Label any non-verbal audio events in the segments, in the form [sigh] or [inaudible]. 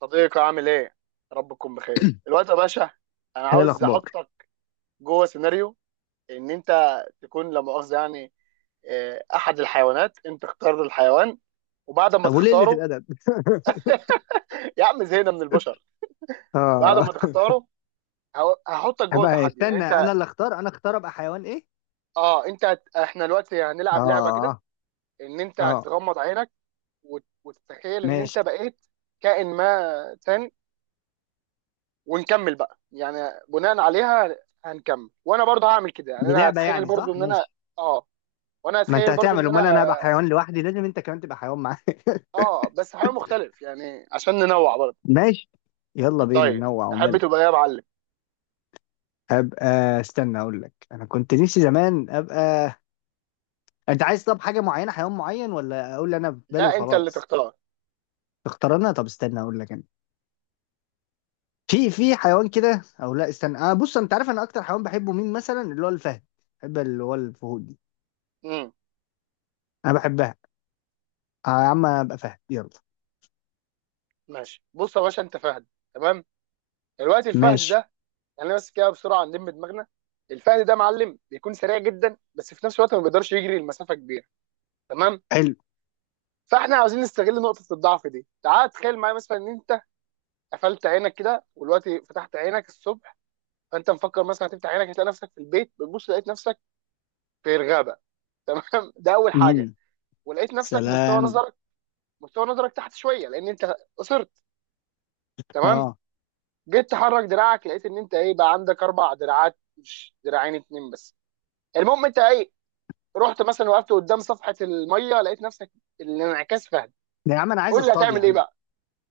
صديقي عامل ايه؟ رب تكون بخير. الوقت يا باشا، انا هي عاوز الأخبار. احطك جوه سيناريو، ان انت تكون لا مؤاخذه يعني احد الحيوانات. انت اختار الحيوان، وبعد ما طب وليلة تختاره. الأدب؟ [laughs] [laughs] يا عم زهقنا من البشر. بعد اه. ما تختاره، هحطك جوه بقى تحدي، يعني استنى، انت. أنا اللي أختار، أنا أختار أبقى حيوان إيه؟ اه، احنا دلوقتي هنلعب لعبه كده. اه، ان انت اه، هتغمض عينك، وتتخيل ان ماشي. انت بقيت كائن ما تاني، ونكمل بقى يعني بناء عليها. هنكمل وانا برضه هعمل كده، يعني دي انا لعبة هتخيل يعني، برضه صح؟ ان انا، ماشي. اه، وانا ما أنت هتخيل برضه هتعمل؟ ان انا. أمال أنا هبقى حيوان لوحدي؟ لازم أنت كمان تبقى حيوان معايا. اه، بس حاجه مختلف يعني عشان ننوع برضه. [laughs] ماشي، يلا بينا طيب، ننوع تحب ومال. تبقى ايه يا معلم؟ أبقى، استنى أقول لك، أنا كنت نفسي زمان أبقى. أنت عايز طب حاجة معينة، حيوان معين، ولا أقول اللي أنا في بالي لا، انت اللي وخلاص؟ تختار. اختار أنا، طب استنى أقول لك، أنا في حيوان كده او لا، استنى انا، بص انت عارف، انا اكتر حيوان بحبه مين مثلا؟ اللي هو الفهد، بحب اللي هو الفهود دي، امم انا بحبها. آه يا عم، ابقى فهد، يلا. ماشي. بص يا باشا، انت فهد. تمام، دلوقتي الفهد ماشي، ده، يعني بس كده بسرعه نلم دماغنا. الفهد ده، معلم، بيكون سريع جدا، بس في نفس الوقت ما بيقدرش يجري المسافه كبيره. تمام، حلو. فاحنا عاوزين نستغل نقطه الضعف دي. تعال تخيل معايا مثلا، ان انت قفلت عينك كده، ودلوقتي فتحت عينك الصبح. فانت مفكر مثلا هتفتح عينك هتلاقي نفسك في البيت، بتبص لقيت نفسك في الغابه. تمام؟ [laughs] ده اول حاجه. امم. ولقيت نفسك سلام. مستوى نظرك تحت شويه، لان انت قصرت. تمام، اه، جيت تحرك دراعك، لقيت ان انت ايه بقى، عندك 4 دراعات، مش دراعين اتنين بس. المهم انت ايه، رحت مثلا وقفت قدام صفحه الميه، لقيت نفسك الانعكاس فهد. ده يا عم انا عايز قول لي اصطاد يا هتعمل ايه عم. بقى؟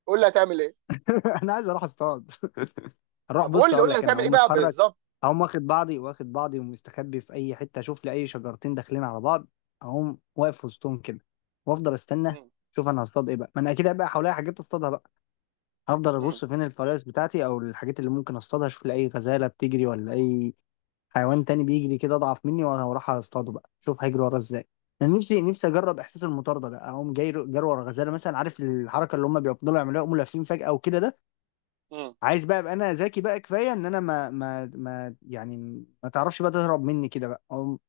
قول لي هتعمل ايه. [laughs] انا عايز اروح اصطاد. [laughs] اروح، طب قول بص لي اقول قول لي لك، انا هتعمل ايه اقوم بقى اتحرك، بالظبط. اقوم واخد بعضي ومستخبي في اي حته، اشوف لي اي شجرتين داخلين على بعض، اقوم واقف وسطهم كده وافضل استنى. مم. شوف انا هصطاد ايه بقى، ما انا اكيد هيبقى حواليا حاجات اصطادها بقى. هفضل مم. ابص فين الفرائس بتاعتي او الحاجات اللي ممكن اصطادها، اشوف لأي غزالة بتجري ولا اي حيوان تاني بيجري كده اضعف مني، وانا هروح اصطاده بقى، شوف هيجري ورا ازاي. انا نفسي نفسي اجرب احساس المطارده ده، اقوم جاي جري ورا غزاله مثلا، عارف الحركه اللي هم بيفضلوا يعملوها، يقوموا لافين فجاه وكده ده، مم. عايز بقى ابقى انا ذكي بقى كفايه ان انا ما يعني ما تعرفش بقى تهرب مني كده بقى، اقوم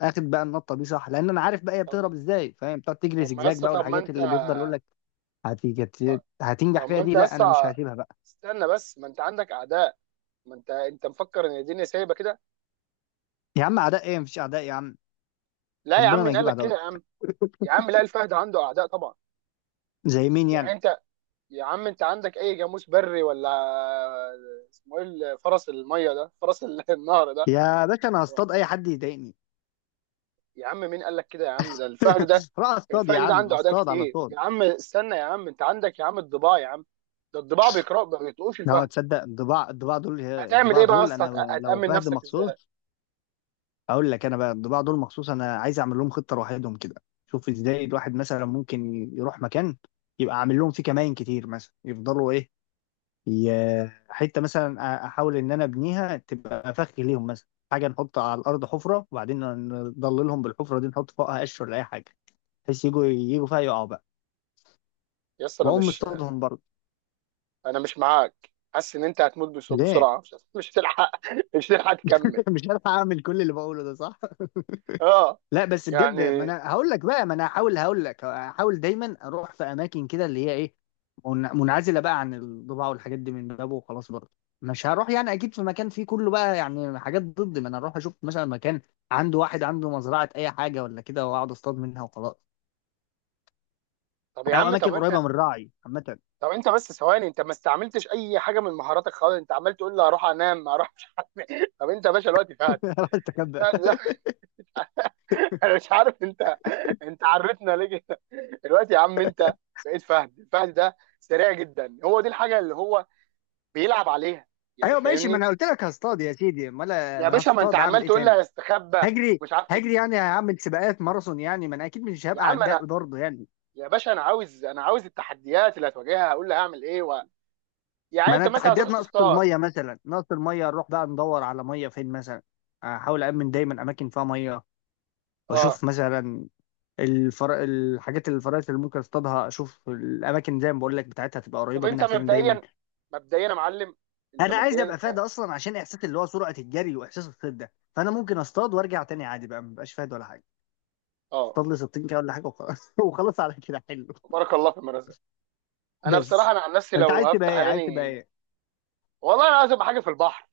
اخد بقى النطه دي، صح؟ لان انا عارف بقى هي طب بتهرب ازاي، فاهم؟ بتقعد تجري طب زجزاج بقى والحاجات اللي بيفضل يقول لك هتيجي هتنجح فيها ما دي. انت لا انا مش اسطى، هسيبها بقى. استنى بس، ما انت عندك اعداء. ما انت مفكر ان الدنيا سايبه كده. يا عم، اعداء ايه؟ مفيش اعداء يا عم، لا يا عم، ربنا ما مين قال يجيب لك اعداء. كده يا عم؟ يا عم لا، الفهد عنده اعداء طبعا. زي مين يعني يعني؟ انت، يا عم انت عندك اي جاموس بري، ولا اسمه ايه فرس الميه ده، فرس [laughs] النهر ده. يا باشا انا هصطاد اي حد يضايقني. يا عم مين قال لك كده يا عم؟ ده الفهد ده، [laughs] راح اصطاد يا الفهد ده عم، عنده اعداء اصطاد على كتير طول. يا عم. استنى يا عم، انت عندك يا عم الضباع يا عم. ده الضباع بيقرأ ما بيطقوش اه الفهد. تصدق، الضباع، الضباع دول هتعمل الضباع ايه بقى يا دول اسطى؟ انا، لو هتأمن فهد نفسك ازاي؟ مخصوص، اقول لك انا بقى، الضباع دول مخصوص انا عايز اعمل لهم خطه لوحدهم كده. شوف ازاي الواحد مثلا ممكن يروح مكان يبقى عامل لهم فيه كمائن كتير مثلا، يفضلوا ايه؟ حته مثلا، احاول ان انا ابنيها تبقى فخ ليهم مثلا، حاجه نحط على الارض حفره وبعدين نضللهم بالحفره دي، نحط فوقها قش ولا اي حاجه بحيث يجوا فيها يقعوا بقى، يا اسطى، انا واقوم مش مصطادهم برضه. انا مش معاك، حاسس ان انت هتموت ليه؟ بسرعه، مش هتلحق. [laughs] مش هتلحق تكمل. [laughs] مش عارف اعمل كل اللي بقوله ده، صح؟ [laughs] اه، لا بس بجد، ما يعني. انا هقول لك بقى، ما انا هحاول، هقول لك، هحاول دايما اروح في اماكن كده اللي هي ايه، منعزله بقى عن الضباع والحاجات دي من بابه وخلاص برضه. مش هروح يعني اكيد في مكان فيه كله بقى، يعني حاجات ضد، ما انا اروح اشوف مثلا مكان عنده واحد، عنده مزرعه اي حاجه ولا كده، واقعد اصطاد منها وخلاص، طب يا او عم طب اماكن قريبه انت من الراعي عامه. طب انت بس ثواني، انت ما استعملتش اي حاجه من مهاراتك خالص. انت عمال تقول لي هروح انام، هروح مش عارف إيه. طب انت يا باشا الوقت فهد [laughs] أروح استخبى. فهد ده- [laughs] انا مش عارف انت عرفتنا ليه كده. الوقت يا عم، انت بقيت فهد. الفهد ده سريع جدا، هو دي الحاجه اللي هو بيلعب عليها، يعني ايوه ماشي، ما فاهمني. انا قلت لك هصطاد يا سيدي، امال ما يا انا باشا، ما انت هصطاد اعمل عمال ايه تقول لي تاني؟ هستخبى، هجري. ومش عارف هجري ايه. يعني هعمل سباقات ماراثون يعني، ما انا اكيد مش يا هبقى عم عداء انا، برضه يعني. يا باشا، انا عاوز التحديات اللي هتواجهها هقول لها هعمل ايه يعني ما انا انت مثلا التحديات هتروح نقص تصطاد. الميه مثلا، نقص الميه نروح بقى ندور على ميه فين مثلا، احاول امن دايما اماكن فيها ميه، اه، واشوف مثلا الحاجات اللي الفرائس اللي ممكن اصطادها، اشوف الاماكن زي ما بقول لك بتاعتها تبقى طب قريبه انت منها فين دايما. مبدئيا، يا معلم، انت انا عايز مبدئيا ابقى فاد ك... اصلا عشان احساس اللي هو سرعه الجري واحساس الصيد ده، فانا ممكن اصطاد وارجع تاني عادي بقى، مبقاش فاد ولا حاجه، اه. اصطاد لي 60 كده ولا حاجه وخلاص. [laughs] وخلاص على كده، حلو. بارك الله في المرزق. انا بصراحه، بس انا عن نفسي، انت لو عايز تبقى هفتح ايه؟ عايز تبقى عيني، ايه؟ والله انا عاوز ابقى حاجه في البحر،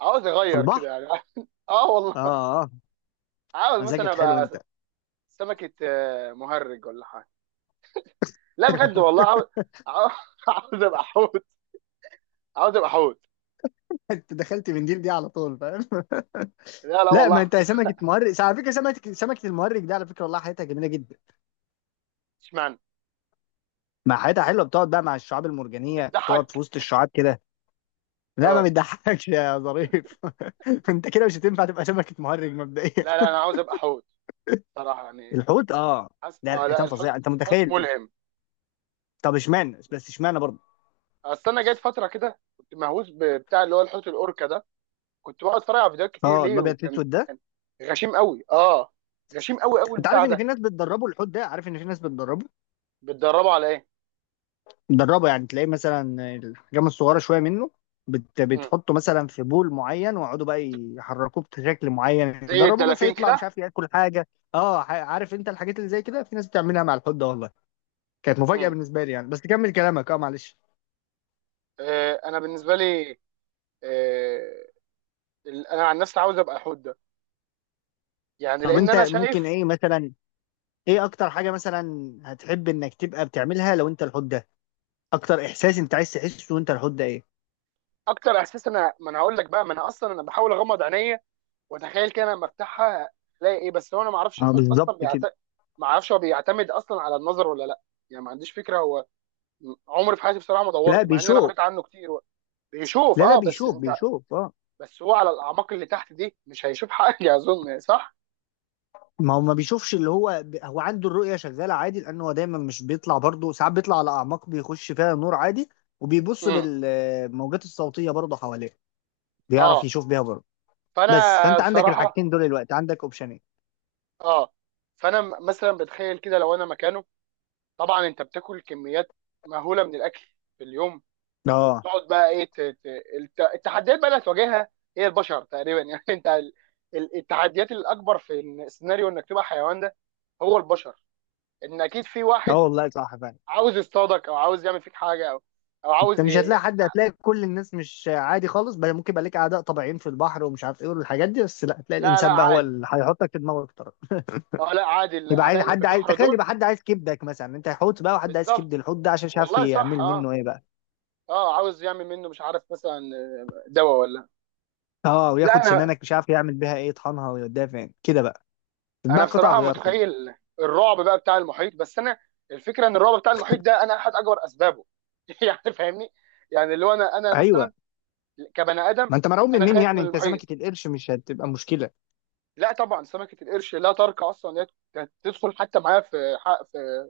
عاوز في اغير كده البحر؟ يعني. [laughs] اه اه، والله. اه. عاوز مثلا مزاجك حلو ابقى انت. سمكه مهرج ولا حاجه. لا بجد والله، عاوز، [laughs] عاوز [laughs] عاوز ابقى حوت عاوز ابقى حوت. انت دخلت من ديل دي على طول، فاهم؟ [laughs] لا لا لا، ما والله. انت [laughs] سمكه مهرج على فكره، سمكه المهرج دي على فكره والله حياتها جميله جدا، اشمعنى؟ مع حياتها حلوه، بتقعد بقى مع الشعاب المرجانيه، تقعد في بتضحك؟ وسط الشعاب كده. لا ما اه بتضحكش يا ظريف. [laughs] انت كده مش هتنفع تبقى سمكه مهرج مبدئيا. لا لا، انا عاوز ابقى حوت صراحه يعني. الحوت اه. لا اه لا، الحيتان فظيعه، انت الحوت متخيل؟ ملهم. طب اشمعنى؟ بس اشمعنى برضه؟ اصل انا جات فتره كده كنت مهووس بتاع اللي هو الحوت الاوركا ده، كنت بقعد اتفرج على فيديوهات كتير اه، ليه، الابيض في وكان الاسود ده. غشيم قوي، اه، غشيم قوي قوي انت عارف البتاع ان في ده. ناس بتدربوا الحوت ده؟ عارف ان في ناس بتدربه؟ بتدربه على ايه؟ دربه، يعني تلاقيه مثلا، الحجام الصغيره شويه منه، مم. بتحطه مثلا في بول معين ويقعدوا بقى يحركوه بشكل معين، زي يدربوه مثلا الدلافين يطلع مش كده. عارف ياكل حاجه، اه. عارف انت الحاجات اللي زي كده في ناس بتعملها مع الحوت ده والله، كانت مفاجاه مم. بالنسبه لي يعني. بس كمل كلامك، اه، معلش. انا بالنسبه لي، آه انا عن نفسي عاوز ابقى حوت ده، يعني طب لان انت انا ممكن شايف ايه مثلا؟ ايه اكتر حاجه مثلا هتحب انك تبقى بتعملها لو انت الحوت ده؟ اكتر احساس انت عايز تحسه وانت الحوت ده ايه؟ اكتر احساس. انا ما انا هقول لك بقى، ما انا اصلا انا بحاول اغمض عينيا وتخيل كده لما افتحها الاقي ايه. بس هو، انا ما اعرفش اه الحوت بالظبط اصلا كده. بيعتمد، ما اعرفش هو بيعتمد اصلا على النظر ولا لا، يعني ما عنديش فكره هو، عمري في حياتي بصراحه ما لا دورت، مع ان انا بيشوف. قريت عنه كتير. هو بيشوف، لا لا، اه، بس بيشوف، انت، بيشوف اه. بس هو على الاعماق اللي تحت دي مش هيشوف حاجه. [laughs] اظن صح؟ ما هو ما بيشوفش، اللي هو هو عنده الرؤية شغالة عادي، لأنه هو دايما مش بيطلع برضه، ساعات بيطلع على أعماق بيخش فيها نور عادي، وبيبص امم بالموجات الصوتية برضه حواليه، بيعرف اه. يشوف بيها برضه. فانا بس فأنت عندك بصراحه، الحاجتين دول الوقت، عندك أوبشنين. اه، فانا مثلا بتخيل كده لو انا مكانه. طبعا انت بتاكل كميات مهوله من الاكل في اليوم، اه، تقعد بقى ايه، التحديات بقى اللي هتواجهها هي البشر تقريبا يعني. [laughs] انت التحديات الاكبر في السيناريو انك تبقى حيوان ده، هو البشر. ان اكيد في اه واحد والله صح فعلا. عاوز يصطادك، او عاوز يعمل فيك حاجه، او أنت عاوز مش هتلاقي حد، هتلاقي كل الناس مش عادي خالص، بل ممكن يبقى لك أعداء طبيعيين في البحر ومش عارف إيه والحاجات دي، بس لا، هتلاقي لا لا الإنسان بقى هو عادي. اللي هيحطك في دماغك طرف. اه، لا عادي، يبقى عايز الاعداء اللي في حد، عايز البحر تخيل دول. يبقى حد عايز كبدك مثلا، أنت حوت بقى وحد عايز كبد بالظبط، الحوت ده عشان مش عارف والله صح، يعمل اه منه إيه بقى. اه، عاوز يعمل منه مش عارف مثلا دواء ولا. اه، لا، وياخد سنانك مش عارف يعمل بيها ايه، يطحنها ويوديها فين كده بقى، تتباع انا قطع بصراحه غيار كله. متخيل الرعب بقى بتاع المحيط. بس انا الفكره ان الرعب بتاع المحيط ده، انا احد اكبر اسبابه. [laughs] يعني فاهمني. يعني اللي هو انا ايوه، مثلا كبني ما ادم، انت مرعوب من انا مين خايف يعني؟ من انت المحيط. سمكه القرش مش هتبقى مشكله، لا طبعا سمكه القرش، لا ترك اصلا إن هي كانت تدخل حتى معايا في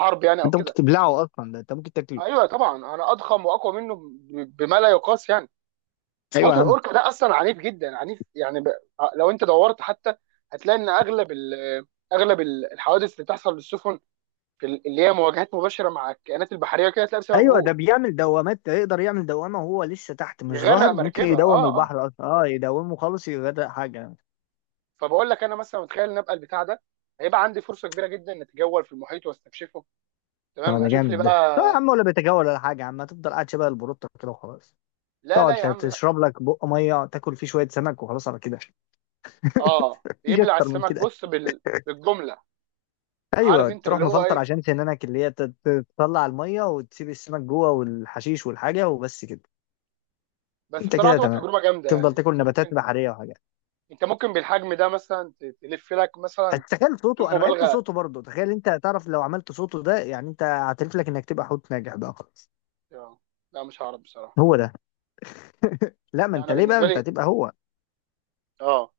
حرب يعني او انت ممكن كده. تبلعه اصلا، ده انت ممكن تاكله. ايوه طبعا، انا اضخم واقوى منه، بما لا يقاس يعني. ايوه حوت يا عم. الاوركا ده اصلا عنيف جدا، عنيف يعني لو انت دورت حتى هتلاقي ان اغلب الحوادث اللي بتحصل للسفن، اللي هي مواجهات مباشره مع الكائنات البحريه كده، تلاقي بسببه ايوه هو. ده بيعمل دوامات، ده يقدر يعمل دوامه وهو لسه تحت مش يغرق ظاهر، ممكن مركبه، يدوم اه اه. البحر اصلا، اه يدومه خالص يغرق حاجه. فبقول لك انا مثلا متخيل ان ابقى البتاع ده، هيبقى عندي فرصه كبيره جدا ان اتجول في المحيط واستكشفه. اه تمام، ده اشوف لي جامد. ده لا بقى. يا عم، ولا بيتجول ولا حاجه يا عم، هتفضل قاعد شبه البروتة كده وخلاص، لا تقعد لا يا عم لا. تشرب لك بق ميه، تاكل فيه شويه سمك وخلاص على كده. اه، [laughs] مفيش يبلع اكتر من السمك، كده. بص بالجمله. عارف ايوه انت تروح اللي هو مفلتر ايه؟ عشان سنانك اللي هي تطلع الميه وتسيب السمك جوه والحشيش والحاجه وبس كده. بس انت بصراحه كده تبقى تمام، تجربه جامده يعني. تفضل تاكل انت نباتات ممكن، بحريه وحاجات. بالحجم ده مثلا تلف لك بس مثلا. تخيل صوته، بدون انا بحب مبالغه. صوته برضه، تخيل انت، تعرف لو عملت صوته ده يعني انت هتعرف لك انك تبقى حوت ناجح بقى خلاص. آه. لا مش هعرف بصراحه. هو ده؟ لا ما لا انت، انا ليه بقى بالنسبه انت لي، هتبقى هو؟ اه،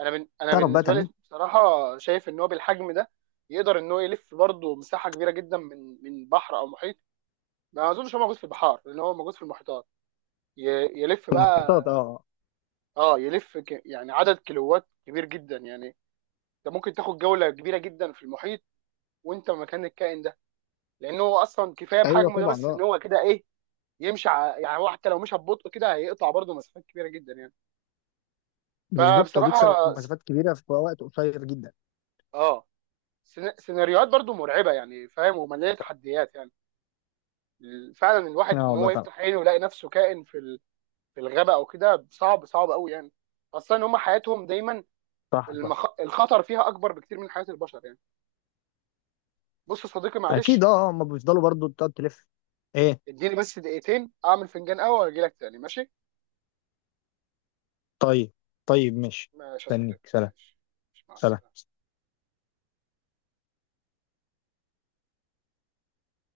انا تعرف بقى بالنسبه لي تعمل. بصراحه شايف ان هو بالحجم ده، يقدر ان هو يلف برضه مساحه كبيره جدا من بحر او محيط. ما اظنش هو موجود في البحار، لان هو موجود في المحيطات. ي... يلف في المحيطات، بقى. اه. اه يلف يعني عدد كيلوات كبير جدا يعني. انت ممكن تاخد جوله كبيره جدا في المحيط وانت مكان الكائن ده، لان هو اصلا كفايه ايوه بحجمه ده، طبعا بس اه. ان هو كده ايه، يمشي يعني هو حتى لو مشى ببطء كده هيقطع برضه مسافات كبيره جدا يعني. بالظبط، هو بيكسر فبصراحه، مسافات كبيره في وقت قصير جدا. اه، سيناريوهات برضه مرعبه يعني، فاهم، ومليانه تحديات يعني. فعلا الواحد اه ان والله هو طبعا. يفتح عينه ويلاقي نفسه كائن في الغابه او كده، صعب صعب قوي يعني. خاصه ان هم حياتهم دايما صح، صح. الخطر فيها اكبر بكتير من حياه البشر يعني. بص يا صديقي، اكيد معلش، اه، هم بيفضلوا برضه تقعد تلف. ايه؟ اديني بس دقيقتين اعمل فنجان قهوه واجي لك تاني، ماشي؟ طيب. طيب ماشي. ماشي يا استنيك، صديقي، سلام. ماشي. ماشي، مع سلام. السلامه.